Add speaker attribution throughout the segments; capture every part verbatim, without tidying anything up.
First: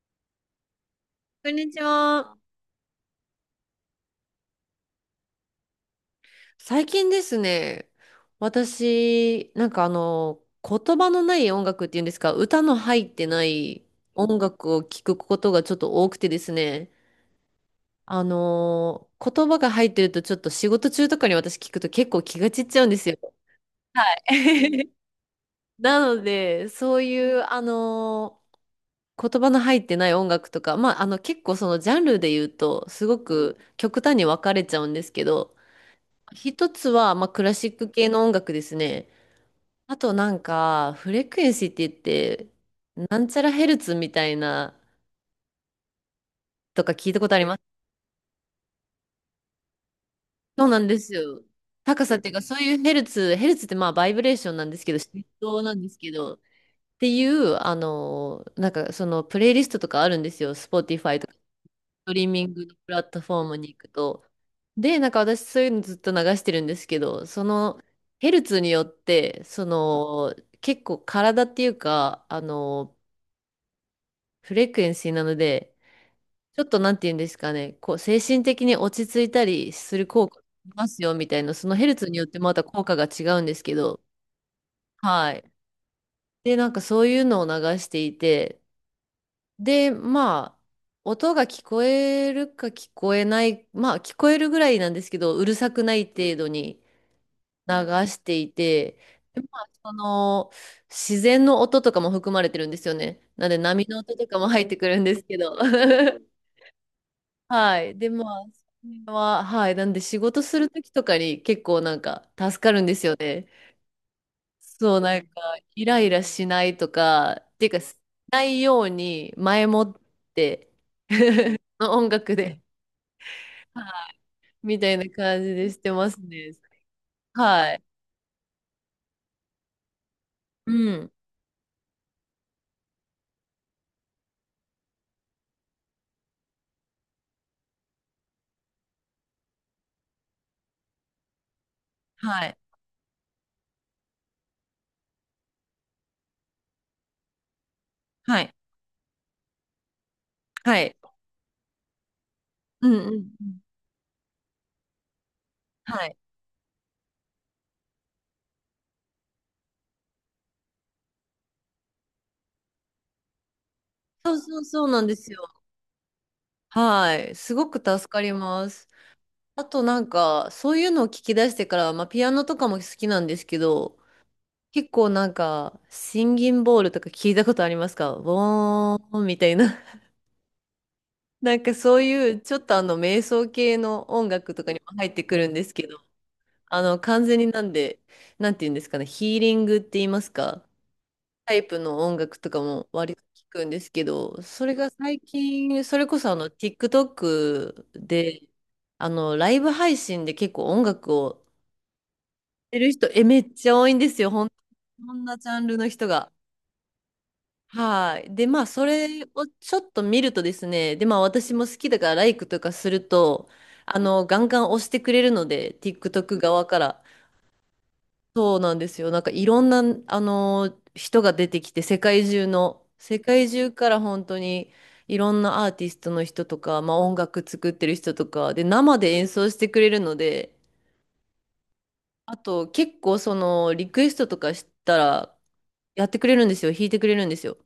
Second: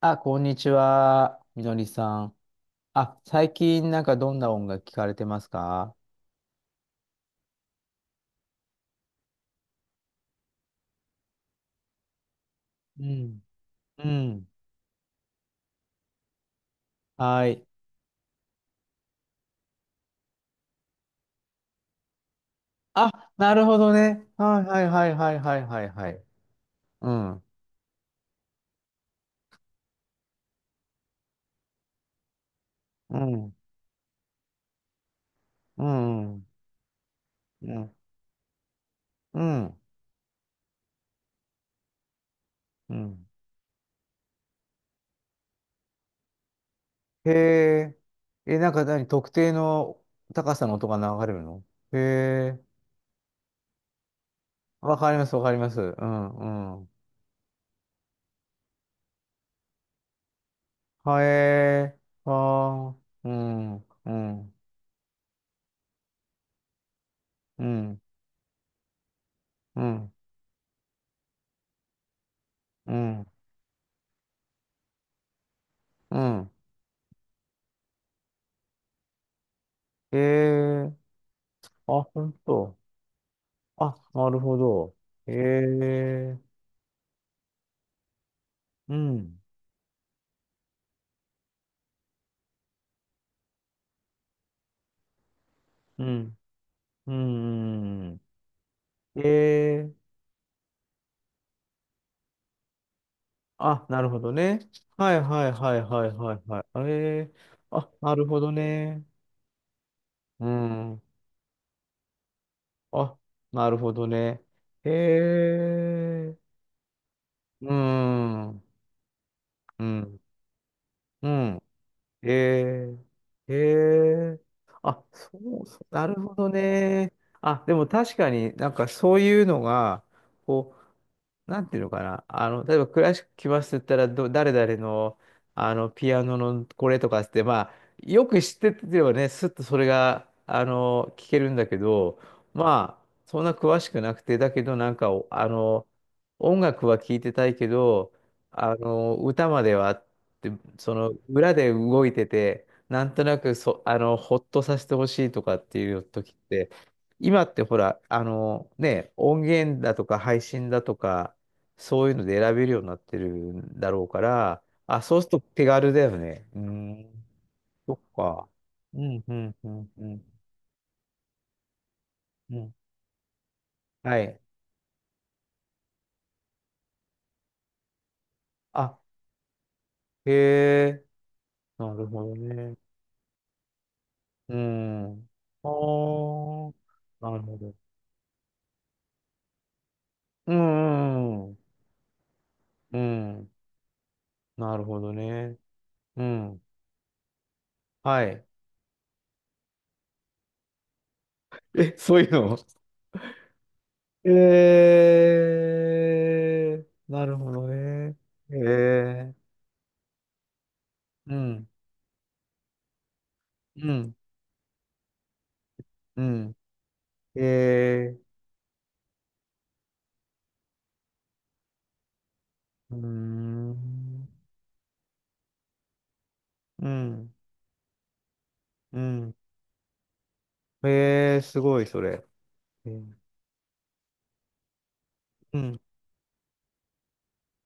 Speaker 1: あ、こんにちは、
Speaker 2: こん
Speaker 1: み
Speaker 2: に
Speaker 1: の
Speaker 2: ち
Speaker 1: りさ
Speaker 2: は。
Speaker 1: ん。あ、最近なんかどんな音楽聞かれてますか？
Speaker 2: 最近ですね、私、なんかあの、言葉のない音楽っていうんですか、歌の入
Speaker 1: う
Speaker 2: って
Speaker 1: ん。
Speaker 2: ない
Speaker 1: う
Speaker 2: 音
Speaker 1: ん。
Speaker 2: 楽を聴くことがちょっと多くてですね、
Speaker 1: はい。
Speaker 2: あの、言葉が入ってるとちょっと仕事中とかに私聞くと結構気が散っちゃうんですよ。
Speaker 1: あ、なるほどね。はいはい はいはいはいはい
Speaker 2: な
Speaker 1: は
Speaker 2: の
Speaker 1: い。
Speaker 2: で、そう
Speaker 1: う
Speaker 2: い
Speaker 1: ん。
Speaker 2: う、あの、言葉の入ってない音楽とか、まあ、あの、結構そのジャンルで言うと、すご
Speaker 1: うん。
Speaker 2: く極端に分かれちゃうんですけど、
Speaker 1: うん。
Speaker 2: 一つは、まあ、クラシ
Speaker 1: う
Speaker 2: ック
Speaker 1: ん。
Speaker 2: 系の音楽ですね。
Speaker 1: うん。
Speaker 2: あとなんか、フレクエンシーって言って、
Speaker 1: う
Speaker 2: な
Speaker 1: ん。
Speaker 2: んちゃらヘルツみたいな、とか聞いたこ
Speaker 1: へ
Speaker 2: とあります
Speaker 1: え。え、なんか何特定の高
Speaker 2: そ
Speaker 1: さ
Speaker 2: う
Speaker 1: の
Speaker 2: なん
Speaker 1: 音が
Speaker 2: です
Speaker 1: 流れる
Speaker 2: よ。
Speaker 1: の？へ
Speaker 2: 高さっていうか、そう
Speaker 1: え。
Speaker 2: いうヘルツ、ヘルツってまあ、バイブレーションなんですけ
Speaker 1: わ
Speaker 2: ど、
Speaker 1: かり
Speaker 2: 振
Speaker 1: ますわかり
Speaker 2: 動
Speaker 1: ま
Speaker 2: な
Speaker 1: す。
Speaker 2: ん
Speaker 1: う
Speaker 2: ですけど、っ
Speaker 1: んうん。
Speaker 2: ていう、あの、なんかその、プレイリストとかあるんですよ。Spotify
Speaker 1: は
Speaker 2: とか。
Speaker 1: え
Speaker 2: トリ
Speaker 1: ー。
Speaker 2: ミングのプ
Speaker 1: は
Speaker 2: ラット
Speaker 1: ー。う
Speaker 2: フォームに行
Speaker 1: ん。
Speaker 2: く
Speaker 1: う
Speaker 2: と。
Speaker 1: ん。
Speaker 2: で、なんか私そういうのずっと流してるんですけど、そ
Speaker 1: う
Speaker 2: の
Speaker 1: ん。
Speaker 2: ヘルツによって、そ
Speaker 1: うん。
Speaker 2: の結構体っていうか、あ
Speaker 1: う
Speaker 2: の、
Speaker 1: ん。
Speaker 2: フレクエンシーなので、
Speaker 1: うん。
Speaker 2: ちょっとなんて言うんですかね、こう精神的に落ち着いたりする
Speaker 1: え
Speaker 2: 効果がありま
Speaker 1: え。
Speaker 2: すよみたいな、そのヘル
Speaker 1: あ、
Speaker 2: ツによっ
Speaker 1: 本
Speaker 2: てまた
Speaker 1: 当。
Speaker 2: 効果が違うんですけ
Speaker 1: あ、
Speaker 2: ど、
Speaker 1: なるほど。
Speaker 2: は
Speaker 1: え
Speaker 2: い。で、
Speaker 1: え。
Speaker 2: なんかそういうのを流していて、
Speaker 1: うん、
Speaker 2: で、まあ、音が聞こえるか聞こえない、まあ、聞こえるぐらいなんですけど、うるさくな
Speaker 1: う
Speaker 2: い程
Speaker 1: ん、
Speaker 2: 度に
Speaker 1: う
Speaker 2: 流
Speaker 1: ん。う
Speaker 2: し
Speaker 1: ん。
Speaker 2: ていて、
Speaker 1: え
Speaker 2: でまあ、そ
Speaker 1: え。
Speaker 2: の、自然の音とかも含まれてるんですよね。なので、波
Speaker 1: あ、
Speaker 2: の
Speaker 1: なる
Speaker 2: 音
Speaker 1: ほ
Speaker 2: と
Speaker 1: ど
Speaker 2: かも
Speaker 1: ね。
Speaker 2: 入ってくるん
Speaker 1: は
Speaker 2: で
Speaker 1: い
Speaker 2: すけ
Speaker 1: はい
Speaker 2: ど。
Speaker 1: はいはい はいはい。ええ。
Speaker 2: は
Speaker 1: あ、
Speaker 2: い。で、
Speaker 1: な
Speaker 2: ま
Speaker 1: るほ
Speaker 2: あ、
Speaker 1: ど
Speaker 2: そ
Speaker 1: ね。
Speaker 2: れは、はい。なんで、仕事
Speaker 1: う
Speaker 2: するとき
Speaker 1: ん。
Speaker 2: とかに結構なんか助かるんですよ
Speaker 1: あ、
Speaker 2: ね。
Speaker 1: なるほどね。え
Speaker 2: そう、なんか、イライラ
Speaker 1: え。
Speaker 2: しないとか、っていう
Speaker 1: う
Speaker 2: か、しな
Speaker 1: ん、う
Speaker 2: い
Speaker 1: ん、
Speaker 2: ように前もって、
Speaker 1: うん。
Speaker 2: の音楽で。
Speaker 1: ええ、え
Speaker 2: はい。
Speaker 1: え、
Speaker 2: みたい
Speaker 1: あ、
Speaker 2: な
Speaker 1: そ
Speaker 2: 感じ
Speaker 1: う
Speaker 2: でし
Speaker 1: そ
Speaker 2: て
Speaker 1: う、な
Speaker 2: ま
Speaker 1: る
Speaker 2: す
Speaker 1: ほど
Speaker 2: ね。
Speaker 1: ね。あ、
Speaker 2: は
Speaker 1: で
Speaker 2: い。
Speaker 1: も確かになんかそういうのが、
Speaker 2: う
Speaker 1: こ、
Speaker 2: ん。
Speaker 1: なんていうのかな。あの、例えばクラシック来ますって言ったら、ど、誰々の、あの、ピアノのこれとかっつって、まあ、よく知っててればね、すっとそれが、あの、聞けるんだけど、
Speaker 2: はい。
Speaker 1: まあ、そんな詳しくなくて、だけどなんか、おあの、音楽は聞いてたいけど、
Speaker 2: はい。
Speaker 1: あの、歌まではって、
Speaker 2: は
Speaker 1: そ
Speaker 2: い。
Speaker 1: の、裏で動いてて、
Speaker 2: うん
Speaker 1: な
Speaker 2: う
Speaker 1: んと
Speaker 2: ん
Speaker 1: な
Speaker 2: う
Speaker 1: く
Speaker 2: ん。
Speaker 1: そ、あの、ほっとさせてほしいとかっていう
Speaker 2: はい。
Speaker 1: 時って、今ってほら、あのね、音源だとか配信だとか、そういうので選べるようになってるんだろうか
Speaker 2: そうそ
Speaker 1: ら、
Speaker 2: うそうな
Speaker 1: あ、
Speaker 2: んで
Speaker 1: そうする
Speaker 2: すよ。
Speaker 1: と手軽だよね。うー
Speaker 2: は
Speaker 1: ん、
Speaker 2: い。すごく
Speaker 1: そっ
Speaker 2: 助かり
Speaker 1: か。
Speaker 2: ます。
Speaker 1: うん、うん、
Speaker 2: あ
Speaker 1: う
Speaker 2: と
Speaker 1: ん、
Speaker 2: な
Speaker 1: う
Speaker 2: ん
Speaker 1: ん、
Speaker 2: か、そういうのを聞き出してから、まあ、ピアノと
Speaker 1: う
Speaker 2: か
Speaker 1: ん。
Speaker 2: も好きなんですけど、
Speaker 1: はい。
Speaker 2: 結構なんか、シンギンボールとか聞いたことありますかボ
Speaker 1: あ、
Speaker 2: ーンみたいな。
Speaker 1: へえ、
Speaker 2: なんか
Speaker 1: な
Speaker 2: そう
Speaker 1: るほ
Speaker 2: い
Speaker 1: ど
Speaker 2: う、ちょっと
Speaker 1: ね。
Speaker 2: あの、瞑想系の音楽
Speaker 1: う
Speaker 2: とかにも入って
Speaker 1: ん。
Speaker 2: くるんで
Speaker 1: あ
Speaker 2: すけど、
Speaker 1: ー、
Speaker 2: あの、完
Speaker 1: な
Speaker 2: 全
Speaker 1: る
Speaker 2: に
Speaker 1: ほ
Speaker 2: なん
Speaker 1: ど。
Speaker 2: で、なんて言うんですかね、ヒーリングって言います
Speaker 1: う
Speaker 2: か、
Speaker 1: ん、うん、
Speaker 2: タ
Speaker 1: う
Speaker 2: イプの音楽とかも
Speaker 1: ん。う
Speaker 2: 割と聞
Speaker 1: ん。
Speaker 2: くんですけど、それ
Speaker 1: なる
Speaker 2: が
Speaker 1: ほど
Speaker 2: 最
Speaker 1: ね。
Speaker 2: 近、それこ
Speaker 1: う
Speaker 2: そあの、
Speaker 1: ん。
Speaker 2: TikTok
Speaker 1: は
Speaker 2: で、
Speaker 1: い。
Speaker 2: あの、ライブ配信で結構音楽を
Speaker 1: え、そういうの？
Speaker 2: やってる人、え、めっちゃ多いんですよ、ほん、こんなジャンルの人が。
Speaker 1: えー、なるほどね。
Speaker 2: はい。で、
Speaker 1: え
Speaker 2: まあ、それ
Speaker 1: ー、
Speaker 2: をちょっと見るとですね、で、まあ、
Speaker 1: う
Speaker 2: 私も
Speaker 1: ん、
Speaker 2: 好きだから、ライクとかすると、
Speaker 1: う
Speaker 2: あ
Speaker 1: ん、
Speaker 2: の、ガンガン押してくれるので、
Speaker 1: う
Speaker 2: TikTok
Speaker 1: ん。
Speaker 2: 側から。
Speaker 1: え
Speaker 2: そうなんですよ。なんかいろんな、あの人が出てきて、世界中の、
Speaker 1: ー、うー
Speaker 2: 世界中から本
Speaker 1: ん、
Speaker 2: 当にいろんなアーティストの人とか、
Speaker 1: う
Speaker 2: まあ、音
Speaker 1: ん、
Speaker 2: 楽作ってる人とか、で、生
Speaker 1: う
Speaker 2: で演
Speaker 1: ん。
Speaker 2: 奏してくれるので、
Speaker 1: えー、すごい、それ。
Speaker 2: あと
Speaker 1: え
Speaker 2: 結
Speaker 1: ー、
Speaker 2: 構そのリクエストとかしたら
Speaker 1: うん。
Speaker 2: やってくれるんですよ。弾いてくれるんですよ。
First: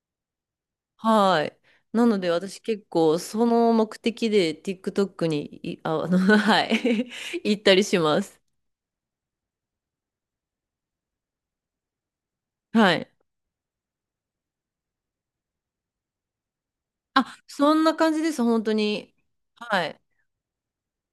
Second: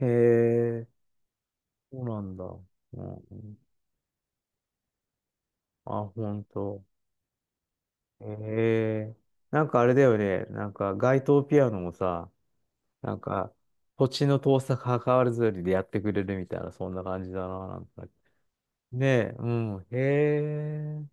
Speaker 1: えー、
Speaker 2: はい。
Speaker 1: そう
Speaker 2: なの
Speaker 1: な
Speaker 2: で
Speaker 1: んだ。
Speaker 2: 私結
Speaker 1: う
Speaker 2: 構そ
Speaker 1: ん、
Speaker 2: の目的で TikTok にい、あ、
Speaker 1: あ、
Speaker 2: あの、
Speaker 1: ほん
Speaker 2: は
Speaker 1: と。
Speaker 2: い。行ったりします。
Speaker 1: えー、なんかあれだよね。なんか、街頭ピアノもさ、
Speaker 2: はい。
Speaker 1: なんか、土地の遠さ関わらずでやってくれるみたいな、そんな感じ
Speaker 2: あ、
Speaker 1: だな、
Speaker 2: そ
Speaker 1: な
Speaker 2: ん
Speaker 1: ん
Speaker 2: な
Speaker 1: か。
Speaker 2: 感じです、本当
Speaker 1: ね
Speaker 2: に。
Speaker 1: え、う
Speaker 2: は
Speaker 1: ん。
Speaker 2: い。
Speaker 1: へえ、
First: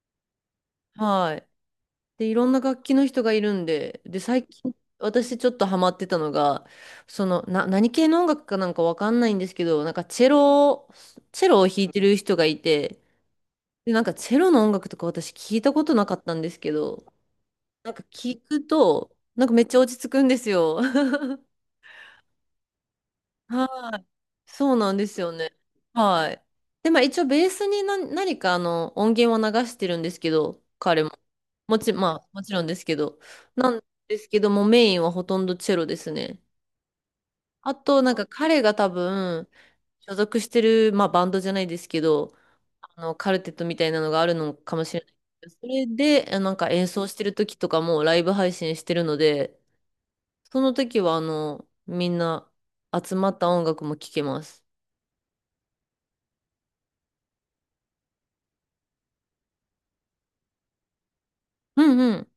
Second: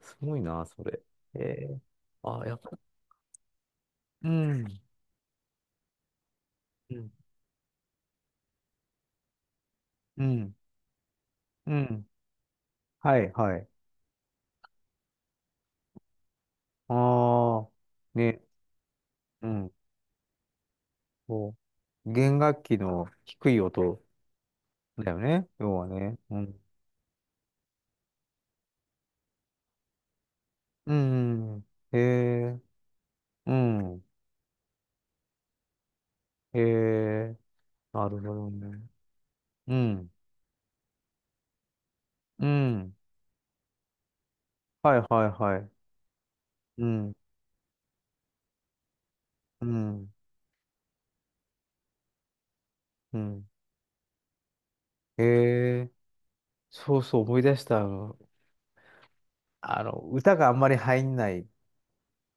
Speaker 1: すごいな、それ。
Speaker 2: は
Speaker 1: へ
Speaker 2: い。
Speaker 1: え、
Speaker 2: で、い
Speaker 1: あ、
Speaker 2: ろん
Speaker 1: や
Speaker 2: な
Speaker 1: っぱ、
Speaker 2: 楽器の人がいるんで、で、
Speaker 1: う
Speaker 2: 最近、
Speaker 1: ん、
Speaker 2: 私ちょっとハマってたのが、
Speaker 1: うん、
Speaker 2: その、な、何系の音楽かなんかわかんないんですけど、なんか
Speaker 1: う
Speaker 2: チェ
Speaker 1: ん、
Speaker 2: ロを、チェロを
Speaker 1: う
Speaker 2: 弾いて
Speaker 1: ん。
Speaker 2: る人がいて、
Speaker 1: はい、はい。
Speaker 2: で、なんかチェロの音楽とか私聞いたことなかったんですけど、
Speaker 1: ああ、
Speaker 2: なんか聞
Speaker 1: ね、
Speaker 2: くと、な
Speaker 1: う
Speaker 2: んかめっ
Speaker 1: ん。
Speaker 2: ちゃ落ち着くんですよ。
Speaker 1: そう。弦楽器の低い
Speaker 2: は
Speaker 1: 音
Speaker 2: い。そうなんで
Speaker 1: だよ
Speaker 2: すよ
Speaker 1: ね、
Speaker 2: ね。
Speaker 1: 要はね。
Speaker 2: は
Speaker 1: う
Speaker 2: い。
Speaker 1: ん。
Speaker 2: で、まあ一応ベースに何、何かあの音源を流してるんですけど、
Speaker 1: う
Speaker 2: 彼も。
Speaker 1: ん。うん。
Speaker 2: もち、
Speaker 1: へ
Speaker 2: まあもち
Speaker 1: え、
Speaker 2: ろんですけど。
Speaker 1: う
Speaker 2: なん
Speaker 1: ん。
Speaker 2: ですけども、メインはほとんどチェロですね。
Speaker 1: へえ、
Speaker 2: あと、
Speaker 1: な
Speaker 2: なん
Speaker 1: るほ
Speaker 2: か
Speaker 1: ど
Speaker 2: 彼が
Speaker 1: ね。
Speaker 2: 多分、
Speaker 1: うん。
Speaker 2: 所属してる、まあバンドじゃないですけど、
Speaker 1: うん。
Speaker 2: あの、カルテットみたいなのがあるのかもし
Speaker 1: は
Speaker 2: れ
Speaker 1: い
Speaker 2: ない
Speaker 1: はい
Speaker 2: けど。
Speaker 1: は
Speaker 2: そ
Speaker 1: い。
Speaker 2: れで、あなんか
Speaker 1: う
Speaker 2: 演奏し
Speaker 1: ん。
Speaker 2: てる時とかもライブ配信してるので、
Speaker 1: うん。
Speaker 2: その時はあの、みんな集
Speaker 1: う
Speaker 2: まっ
Speaker 1: ん。
Speaker 2: た音楽も聴けます。
Speaker 1: へえ、そうそう、思い出した。あの、あの歌があんまり入んない
Speaker 2: うんう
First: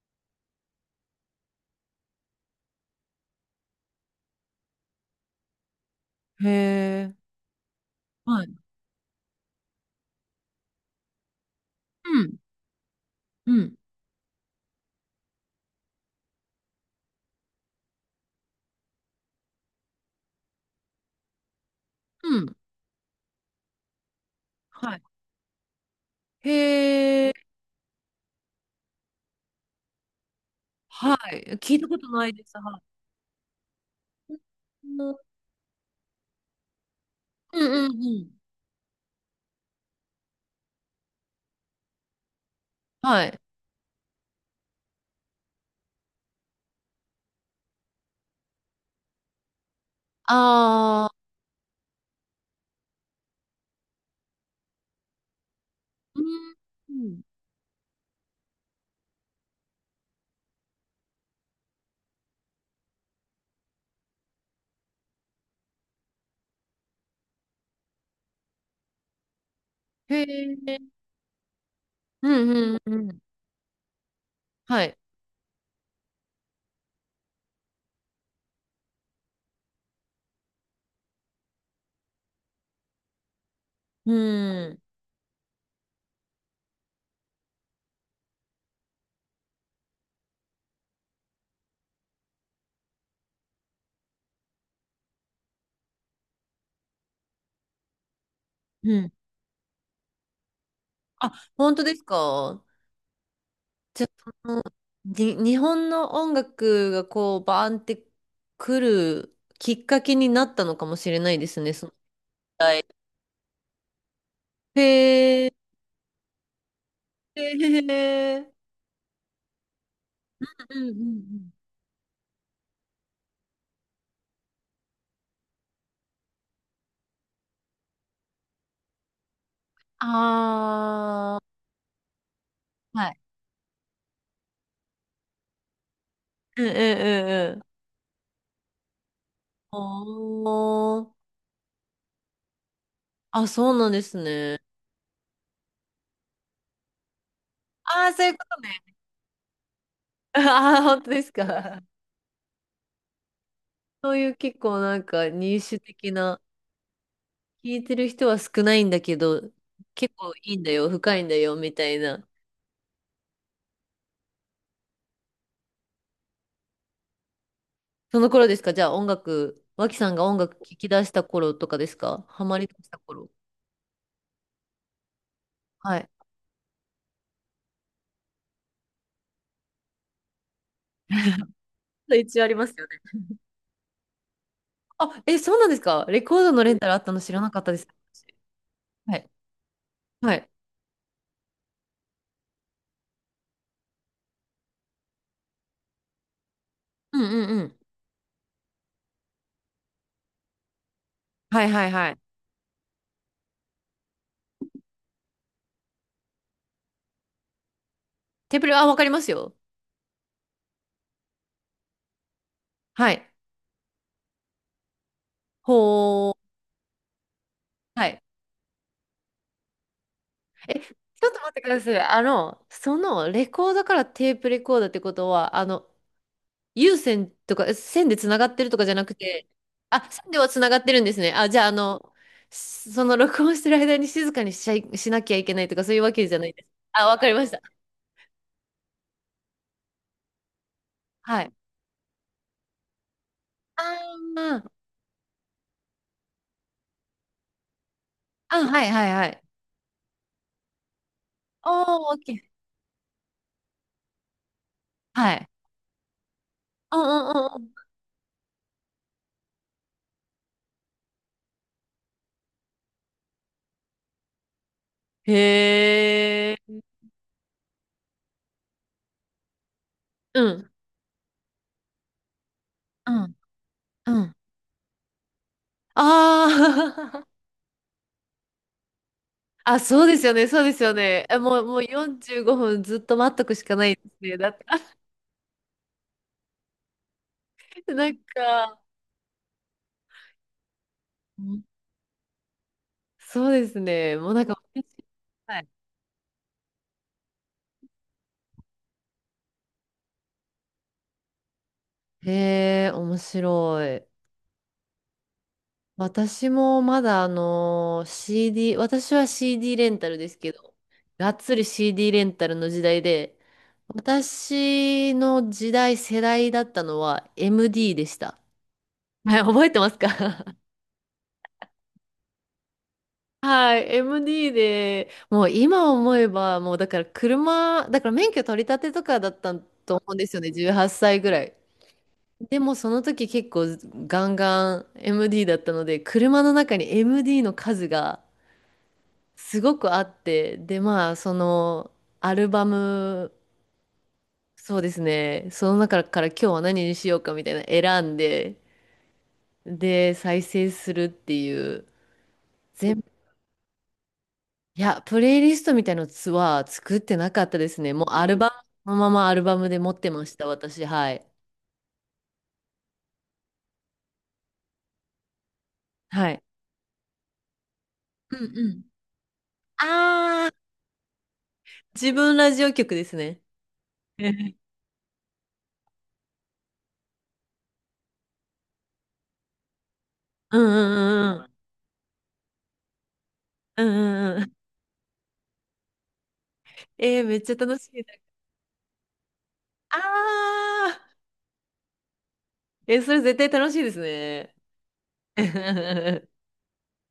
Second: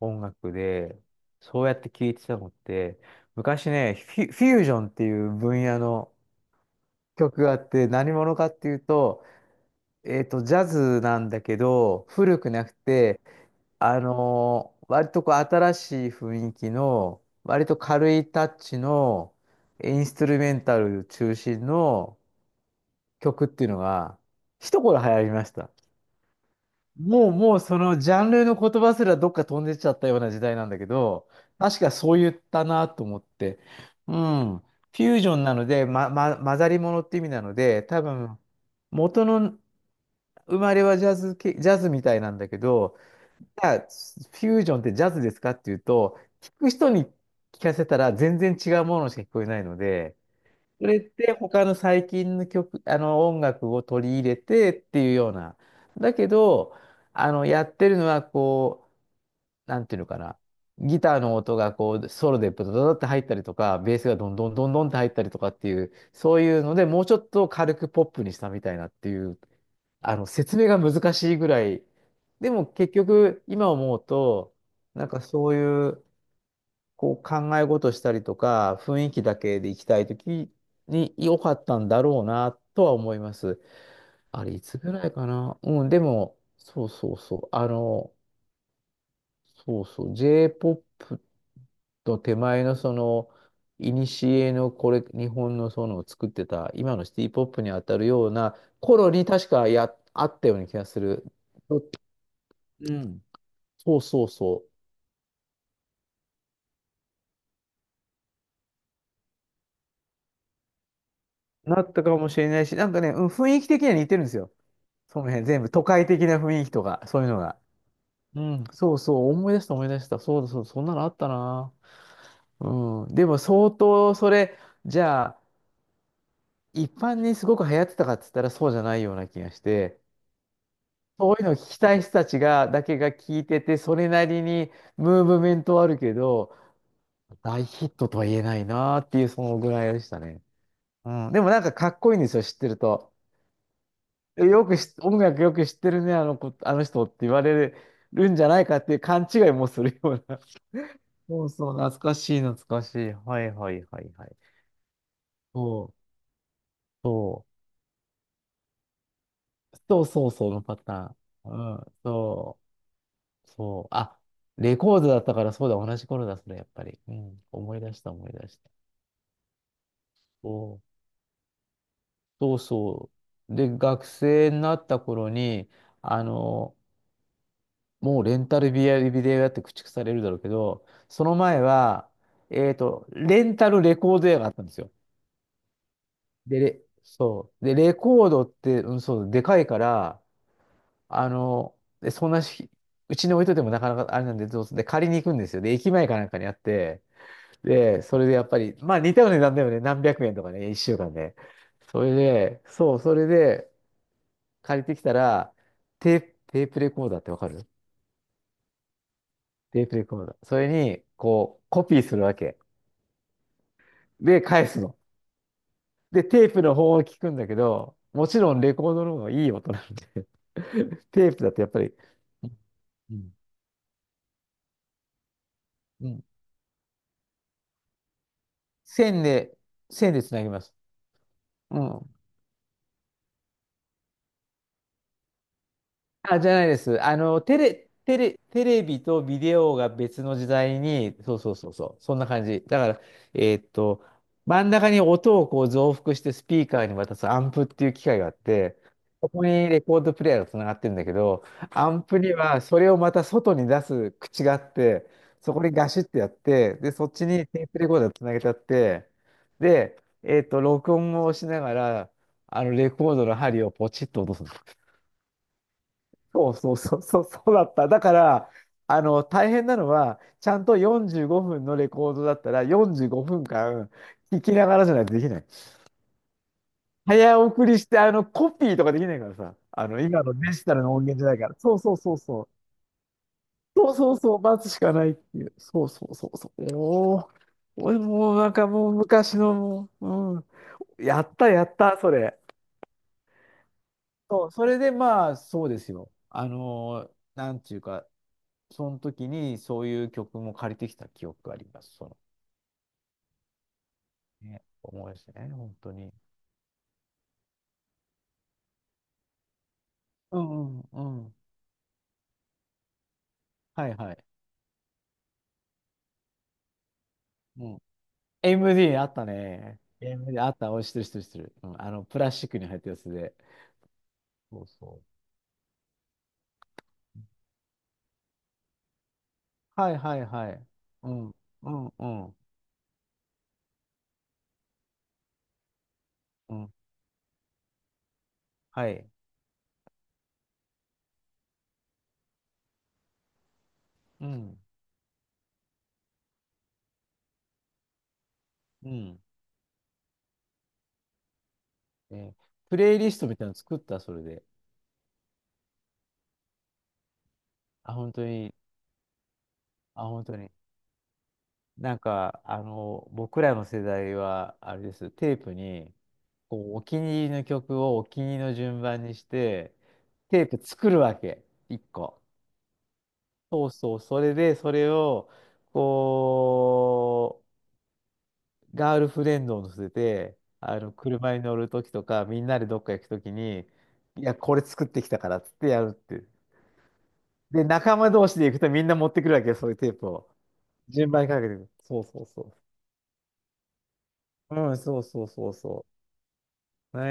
Speaker 1: 音楽で、そうやって聴いてたのって、昔ね、フィ、フュージョンっていう分野の、
Speaker 2: ん。へえ。
Speaker 1: 曲があって、何者
Speaker 2: は
Speaker 1: か
Speaker 2: い。
Speaker 1: っていうと、えっと、ジャズなんだけど、
Speaker 2: うん。
Speaker 1: 古くなくて、
Speaker 2: うん。
Speaker 1: あのー割とこう新しい雰囲気の、割と軽いタッチの、インストゥルメンタル中心の
Speaker 2: うん。
Speaker 1: 曲っていうのが、一
Speaker 2: は
Speaker 1: 頃
Speaker 2: い。
Speaker 1: 流行りました。
Speaker 2: へ
Speaker 1: も
Speaker 2: え。
Speaker 1: う、もうそのジャンルの言葉すらどっか飛んでっちゃったような時代なんだけ
Speaker 2: は
Speaker 1: ど、
Speaker 2: い。聞
Speaker 1: 確
Speaker 2: いた
Speaker 1: か
Speaker 2: こと
Speaker 1: そう
Speaker 2: な
Speaker 1: 言
Speaker 2: い
Speaker 1: っ
Speaker 2: です。
Speaker 1: た
Speaker 2: はい。
Speaker 1: なと思って。うん。フ
Speaker 2: うんうん
Speaker 1: ュージョンなので、ま、ま、混ざり物って意味なの
Speaker 2: う
Speaker 1: で、
Speaker 2: ん
Speaker 1: 多
Speaker 2: うん。
Speaker 1: 分、元の生まれはジャズ系、ジャズみたいなんだけど、
Speaker 2: はい。
Speaker 1: じゃあ、フュージョンってジャズですかっていうと、聞く人に聞かせたら全然違うものしか聞こえないので、それっ
Speaker 2: ああ、
Speaker 1: て他の最近の曲、あの音楽を取り入れてっていうような。だけど、
Speaker 2: うん。
Speaker 1: あの、やってるのはこう、なんていうのかな。ギターの音がこう、ソロでブドドドって入ったりとか、ベースがどんどんどんどんって入ったりとかっていう、そういうので、もうちょっと軽くポップにしたみたいなっていう。あの、
Speaker 2: へ
Speaker 1: 説明が
Speaker 2: え。
Speaker 1: 難しいぐらい。
Speaker 2: う
Speaker 1: で
Speaker 2: ん
Speaker 1: も
Speaker 2: うんう
Speaker 1: 結
Speaker 2: んうん。
Speaker 1: 局、今思うと、
Speaker 2: はい。
Speaker 1: なんかそういう、こう考え事したりとか、雰囲気だけで行きたいときに良かったんだろうな、とは思います。
Speaker 2: う
Speaker 1: あれ、いつ
Speaker 2: ん。
Speaker 1: ぐらいかな。うん、でも、そうそうそう。あの、そうそう。J-ポップ と手前のその、いにしえのこれ、日本のその作ってた、今のシティポップに当たるような
Speaker 2: う
Speaker 1: 頃
Speaker 2: ん。
Speaker 1: に確かや、あったような気がする。
Speaker 2: あ、本
Speaker 1: と、
Speaker 2: 当ですか
Speaker 1: うん。そう
Speaker 2: じゃあ、
Speaker 1: そう
Speaker 2: その
Speaker 1: そ
Speaker 2: に、日本の音楽がこう、バーンって来るきっかけになったのかもしれないです
Speaker 1: う。
Speaker 2: ね。
Speaker 1: な
Speaker 2: そ
Speaker 1: っ
Speaker 2: の
Speaker 1: たかもしれないし、なんかね、うん、雰囲気的には似てるんですよ。その
Speaker 2: へ
Speaker 1: 辺
Speaker 2: え。
Speaker 1: 全部都会的な雰囲気とか、そういうの
Speaker 2: へ
Speaker 1: が。う
Speaker 2: え。
Speaker 1: ん、そうそう、思い出した思い出した。そうだそうだ、
Speaker 2: うん
Speaker 1: そん
Speaker 2: う
Speaker 1: な
Speaker 2: んう
Speaker 1: のあった
Speaker 2: ん
Speaker 1: な。うん、でも相当それ、じゃあ、一般にすごく流行ってたかっつったらそうじゃないような気がして、そうい
Speaker 2: あ
Speaker 1: うのを聞きたい人たちが、だ
Speaker 2: あ、
Speaker 1: け
Speaker 2: は
Speaker 1: が
Speaker 2: い。
Speaker 1: 聞いてて、それなりにムーブメントはあるけど、
Speaker 2: うんうんうんうん。
Speaker 1: 大ヒットとは言えないなっていう、そのぐらいでしたね。
Speaker 2: おー。
Speaker 1: うん、でもなんかかっこいいんですよ、知ってると。
Speaker 2: あ、そうなんです
Speaker 1: え
Speaker 2: ね。
Speaker 1: よくし、音楽よく知ってるね、あの子、あの人って言われ
Speaker 2: ああ、そうい
Speaker 1: る
Speaker 2: う
Speaker 1: ん
Speaker 2: こ
Speaker 1: じゃ
Speaker 2: と
Speaker 1: ないか
Speaker 2: ね。
Speaker 1: っていう勘違いもするよう な。
Speaker 2: ああ、本当です
Speaker 1: そうそう、
Speaker 2: か。
Speaker 1: 懐かしい、懐かしい。はいはいは
Speaker 2: そ
Speaker 1: い
Speaker 2: う
Speaker 1: は
Speaker 2: いう
Speaker 1: い。
Speaker 2: 結構なんか入手
Speaker 1: そう、
Speaker 2: 的な、
Speaker 1: そ
Speaker 2: 聞いてる人は少ないんだけど、
Speaker 1: う、そう
Speaker 2: 結
Speaker 1: そう
Speaker 2: 構
Speaker 1: そう
Speaker 2: いいん
Speaker 1: の
Speaker 2: だ
Speaker 1: パ
Speaker 2: よ、深
Speaker 1: タ
Speaker 2: いんだ
Speaker 1: ー
Speaker 2: よ、み
Speaker 1: ン。うん、
Speaker 2: たいな。
Speaker 1: そう、そう。あ、レコードだったからそうだ、同じ頃だ、それ、やっぱり。うん、思い出した、
Speaker 2: そ
Speaker 1: 思
Speaker 2: の
Speaker 1: い
Speaker 2: 頃
Speaker 1: 出
Speaker 2: で
Speaker 1: し
Speaker 2: す
Speaker 1: た。
Speaker 2: かじゃあ音楽、脇さんが音楽聴
Speaker 1: そ
Speaker 2: き
Speaker 1: う、
Speaker 2: 出した頃とかですかハ
Speaker 1: そ
Speaker 2: マ
Speaker 1: う
Speaker 2: り出した
Speaker 1: そ
Speaker 2: 頃。
Speaker 1: う。で、学生になった頃に、
Speaker 2: はい。
Speaker 1: あの、もうレンタルビデオ屋って駆逐されるだろうけど、その 前は、
Speaker 2: 一応ありま
Speaker 1: え
Speaker 2: す
Speaker 1: っ
Speaker 2: よ
Speaker 1: と、
Speaker 2: ね。
Speaker 1: レンタルレコード屋があったんですよ。
Speaker 2: あ、え、そうなんですかレコード
Speaker 1: で、
Speaker 2: のレン
Speaker 1: レ、
Speaker 2: タルあったの知らな
Speaker 1: そ
Speaker 2: かっ
Speaker 1: う。
Speaker 2: た
Speaker 1: で、
Speaker 2: です。
Speaker 1: レ
Speaker 2: 私
Speaker 1: コードって、うん、
Speaker 2: は
Speaker 1: そ
Speaker 2: い。
Speaker 1: う、でかいから、
Speaker 2: はい。
Speaker 1: あの、で、そんなし、うちに置いといてもなかなかあれなんで、どうすで、借りに行くんですよ。で、駅前かなんかにあって、
Speaker 2: うんうんうん。
Speaker 1: で、それでやっぱり、まあ似たような値段だよね。何百円とかね、一週間で。
Speaker 2: はいはい
Speaker 1: そ
Speaker 2: は
Speaker 1: れ
Speaker 2: い。
Speaker 1: で、そう、それで借りてきたら、テープ、テープレコーダーってわかる？
Speaker 2: テーブル、あ、わかりますよ。
Speaker 1: テープレコーダー。それに、こう、コピーするわけ。
Speaker 2: はい。
Speaker 1: で、返すの。で、
Speaker 2: ほー。
Speaker 1: テープの方を聞くんだけど、
Speaker 2: はい。
Speaker 1: もちろんレコードの方がいい音なんで
Speaker 2: え、ち ょ
Speaker 1: テ
Speaker 2: っ
Speaker 1: ー
Speaker 2: と
Speaker 1: プ
Speaker 2: 待っ
Speaker 1: だ
Speaker 2: て
Speaker 1: と
Speaker 2: く
Speaker 1: やっ
Speaker 2: だ
Speaker 1: ぱ
Speaker 2: さ
Speaker 1: り、
Speaker 2: い。あの、そ
Speaker 1: う
Speaker 2: の
Speaker 1: ん、
Speaker 2: レコーダーからテープレコーダーってことは、あの、
Speaker 1: うん。
Speaker 2: 有線とか、え線でつながってるとかじゃなく
Speaker 1: 線
Speaker 2: て、
Speaker 1: で、
Speaker 2: あ、
Speaker 1: 線で
Speaker 2: 線
Speaker 1: つ
Speaker 2: で
Speaker 1: な
Speaker 2: は
Speaker 1: ぎ
Speaker 2: つ
Speaker 1: ま
Speaker 2: な
Speaker 1: す。
Speaker 2: がってるんですね。あ、じゃあ、あ
Speaker 1: う
Speaker 2: の、
Speaker 1: ん。
Speaker 2: その録音してる間に静かにしちゃい、しなきゃいけないとか、そういうわけじゃ
Speaker 1: あ、
Speaker 2: な
Speaker 1: じ
Speaker 2: い
Speaker 1: ゃ
Speaker 2: で
Speaker 1: な
Speaker 2: す。
Speaker 1: いです。
Speaker 2: あ、
Speaker 1: あ
Speaker 2: わかり
Speaker 1: の、
Speaker 2: まし
Speaker 1: テ
Speaker 2: た。
Speaker 1: レ、テレ、テレビとビデオが別の時代に、そう
Speaker 2: はい。
Speaker 1: そうそうそう、そんな感じ。だから、えーっ
Speaker 2: あ
Speaker 1: と、真
Speaker 2: ー、
Speaker 1: ん中に音をこう増幅してスピーカーに渡すアンプっていう機械があっ
Speaker 2: あ、
Speaker 1: て、
Speaker 2: はいはいは
Speaker 1: そ
Speaker 2: い。
Speaker 1: こにレコードプレイヤーがつながってるんだけど、
Speaker 2: お
Speaker 1: アン
Speaker 2: ー、オッ
Speaker 1: プ
Speaker 2: ケ
Speaker 1: に
Speaker 2: ー。
Speaker 1: はそれをまた外に出す口があって、
Speaker 2: はい。
Speaker 1: そこにガシッてやって、で、
Speaker 2: うんう
Speaker 1: そっち
Speaker 2: ん
Speaker 1: に
Speaker 2: う
Speaker 1: テー
Speaker 2: ん
Speaker 1: プ
Speaker 2: う
Speaker 1: レコーダーつなげちゃって、で、えーっと、録音をしながら、あの、レコードの針をポチッと落とすの。
Speaker 2: ん。
Speaker 1: そ
Speaker 2: へ
Speaker 1: うそう
Speaker 2: ー。
Speaker 1: そうそう、そうだった。だから、あの、大変なのは、
Speaker 2: う
Speaker 1: ちゃん
Speaker 2: ん。
Speaker 1: とよんじゅうごふんのレコードだったら、45
Speaker 2: うん。
Speaker 1: 分間
Speaker 2: うん
Speaker 1: 聞きながらじゃないとできない。
Speaker 2: あ
Speaker 1: 早送りして、あの、コピーとかできないからさ、
Speaker 2: あ、あ、
Speaker 1: あの、
Speaker 2: そうで
Speaker 1: 今
Speaker 2: すよ
Speaker 1: の
Speaker 2: ね、
Speaker 1: デ
Speaker 2: そう
Speaker 1: ジ
Speaker 2: で
Speaker 1: タ
Speaker 2: す
Speaker 1: ル
Speaker 2: よ
Speaker 1: の音源じ
Speaker 2: ね。
Speaker 1: ゃな
Speaker 2: え、
Speaker 1: いから。
Speaker 2: もう、
Speaker 1: そ
Speaker 2: も
Speaker 1: う
Speaker 2: う
Speaker 1: そうそう
Speaker 2: 45
Speaker 1: そう。
Speaker 2: 分ずっと待っとくしかな
Speaker 1: そう
Speaker 2: いです
Speaker 1: そうそ
Speaker 2: ね。
Speaker 1: う、
Speaker 2: だって、
Speaker 1: 待つしか ないっていう。そうそうそうそう。おー、俺
Speaker 2: なん
Speaker 1: もうなんか
Speaker 2: か、
Speaker 1: もう昔のもう、うん。やっ
Speaker 2: う
Speaker 1: たや
Speaker 2: ん
Speaker 1: った、それ。
Speaker 2: そうですね。もうなん
Speaker 1: そう、
Speaker 2: か、
Speaker 1: それで
Speaker 2: 私
Speaker 1: まあ、
Speaker 2: は
Speaker 1: そ
Speaker 2: い。
Speaker 1: うですよ。あのーなんていうか、その時にそういう曲も借りてきた記憶があります。その、
Speaker 2: へえ、面白い。
Speaker 1: ね、思い出してね、本当に。
Speaker 2: 私もまだあのー、シーディー、私は シーディー レンタルです
Speaker 1: う
Speaker 2: け
Speaker 1: ん
Speaker 2: ど、
Speaker 1: うんう
Speaker 2: が
Speaker 1: ん。
Speaker 2: っつり CD レンタルの時代で、
Speaker 1: はいはい。
Speaker 2: 私の時代、世代だったのは
Speaker 1: うん。
Speaker 2: エムディー でした。
Speaker 1: エムディー あった
Speaker 2: はい、覚えて
Speaker 1: ね。
Speaker 2: ます
Speaker 1: エムディー
Speaker 2: か
Speaker 1: あ った。おい、知ってる知ってる知ってる。うん。あの、プラスチックに入ったやつで。
Speaker 2: はい、エムディー
Speaker 1: そうそ
Speaker 2: で、
Speaker 1: う。
Speaker 2: もう今思えば、もうだから車、だから免許取り立てとかだった
Speaker 1: は
Speaker 2: と
Speaker 1: い
Speaker 2: 思うん
Speaker 1: は
Speaker 2: で
Speaker 1: い
Speaker 2: すよ
Speaker 1: は
Speaker 2: ね、
Speaker 1: い。
Speaker 2: 18
Speaker 1: う
Speaker 2: 歳ぐ
Speaker 1: ん。
Speaker 2: らい。
Speaker 1: うんうん
Speaker 2: でもその時結構ガンガン エムディー だったので、車の
Speaker 1: うん。
Speaker 2: 中に エムディー の数が
Speaker 1: はい。
Speaker 2: すごくあって、でまあそのアルバム、
Speaker 1: うん。
Speaker 2: そうですね、その中から今日は何にしようかみたいな選んで、
Speaker 1: うん。
Speaker 2: で再生するっていう、
Speaker 1: えー、プレイ
Speaker 2: 全
Speaker 1: リストみたいなの作った、それで。
Speaker 2: いや、プレイリストみたいなのは作ってなかったですね。
Speaker 1: あ、
Speaker 2: もう
Speaker 1: 本当
Speaker 2: アル
Speaker 1: に。
Speaker 2: バム、そのままアルバムで持っ
Speaker 1: あ、
Speaker 2: てま
Speaker 1: 本
Speaker 2: し
Speaker 1: 当
Speaker 2: た、
Speaker 1: に。
Speaker 2: 私。はい。
Speaker 1: なんか、あの、僕らの世代は、あれです、テープに、
Speaker 2: はい。
Speaker 1: こう、お気に入りの曲をお気に入
Speaker 2: う
Speaker 1: りの
Speaker 2: んう
Speaker 1: 順
Speaker 2: ん。
Speaker 1: 番にして、テ
Speaker 2: ああ、
Speaker 1: ープ作るわけ、一
Speaker 2: 自
Speaker 1: 個。
Speaker 2: 分ラジオ局ですね。
Speaker 1: そうそう、そ
Speaker 2: え
Speaker 1: れで、
Speaker 2: え
Speaker 1: それを、こう、ガールフレンドを乗せて、
Speaker 2: うん
Speaker 1: あの、
Speaker 2: う
Speaker 1: 車
Speaker 2: んうん
Speaker 1: に
Speaker 2: うん。
Speaker 1: 乗るときとか、みんなでどっか行くときに、
Speaker 2: うん
Speaker 1: い
Speaker 2: う
Speaker 1: や、
Speaker 2: んうん。
Speaker 1: これ作ってきたからっつってやるって。
Speaker 2: えー、めっちゃ
Speaker 1: で、
Speaker 2: 楽し
Speaker 1: 仲間
Speaker 2: い。
Speaker 1: 同士で行くとみんな持ってくるわけよ、そういうテープを。
Speaker 2: ああ、
Speaker 1: 順番にかけてくる。そうそうそ
Speaker 2: えそれ絶対楽しいですね。
Speaker 1: う。うん、そうそうそうそ う。ね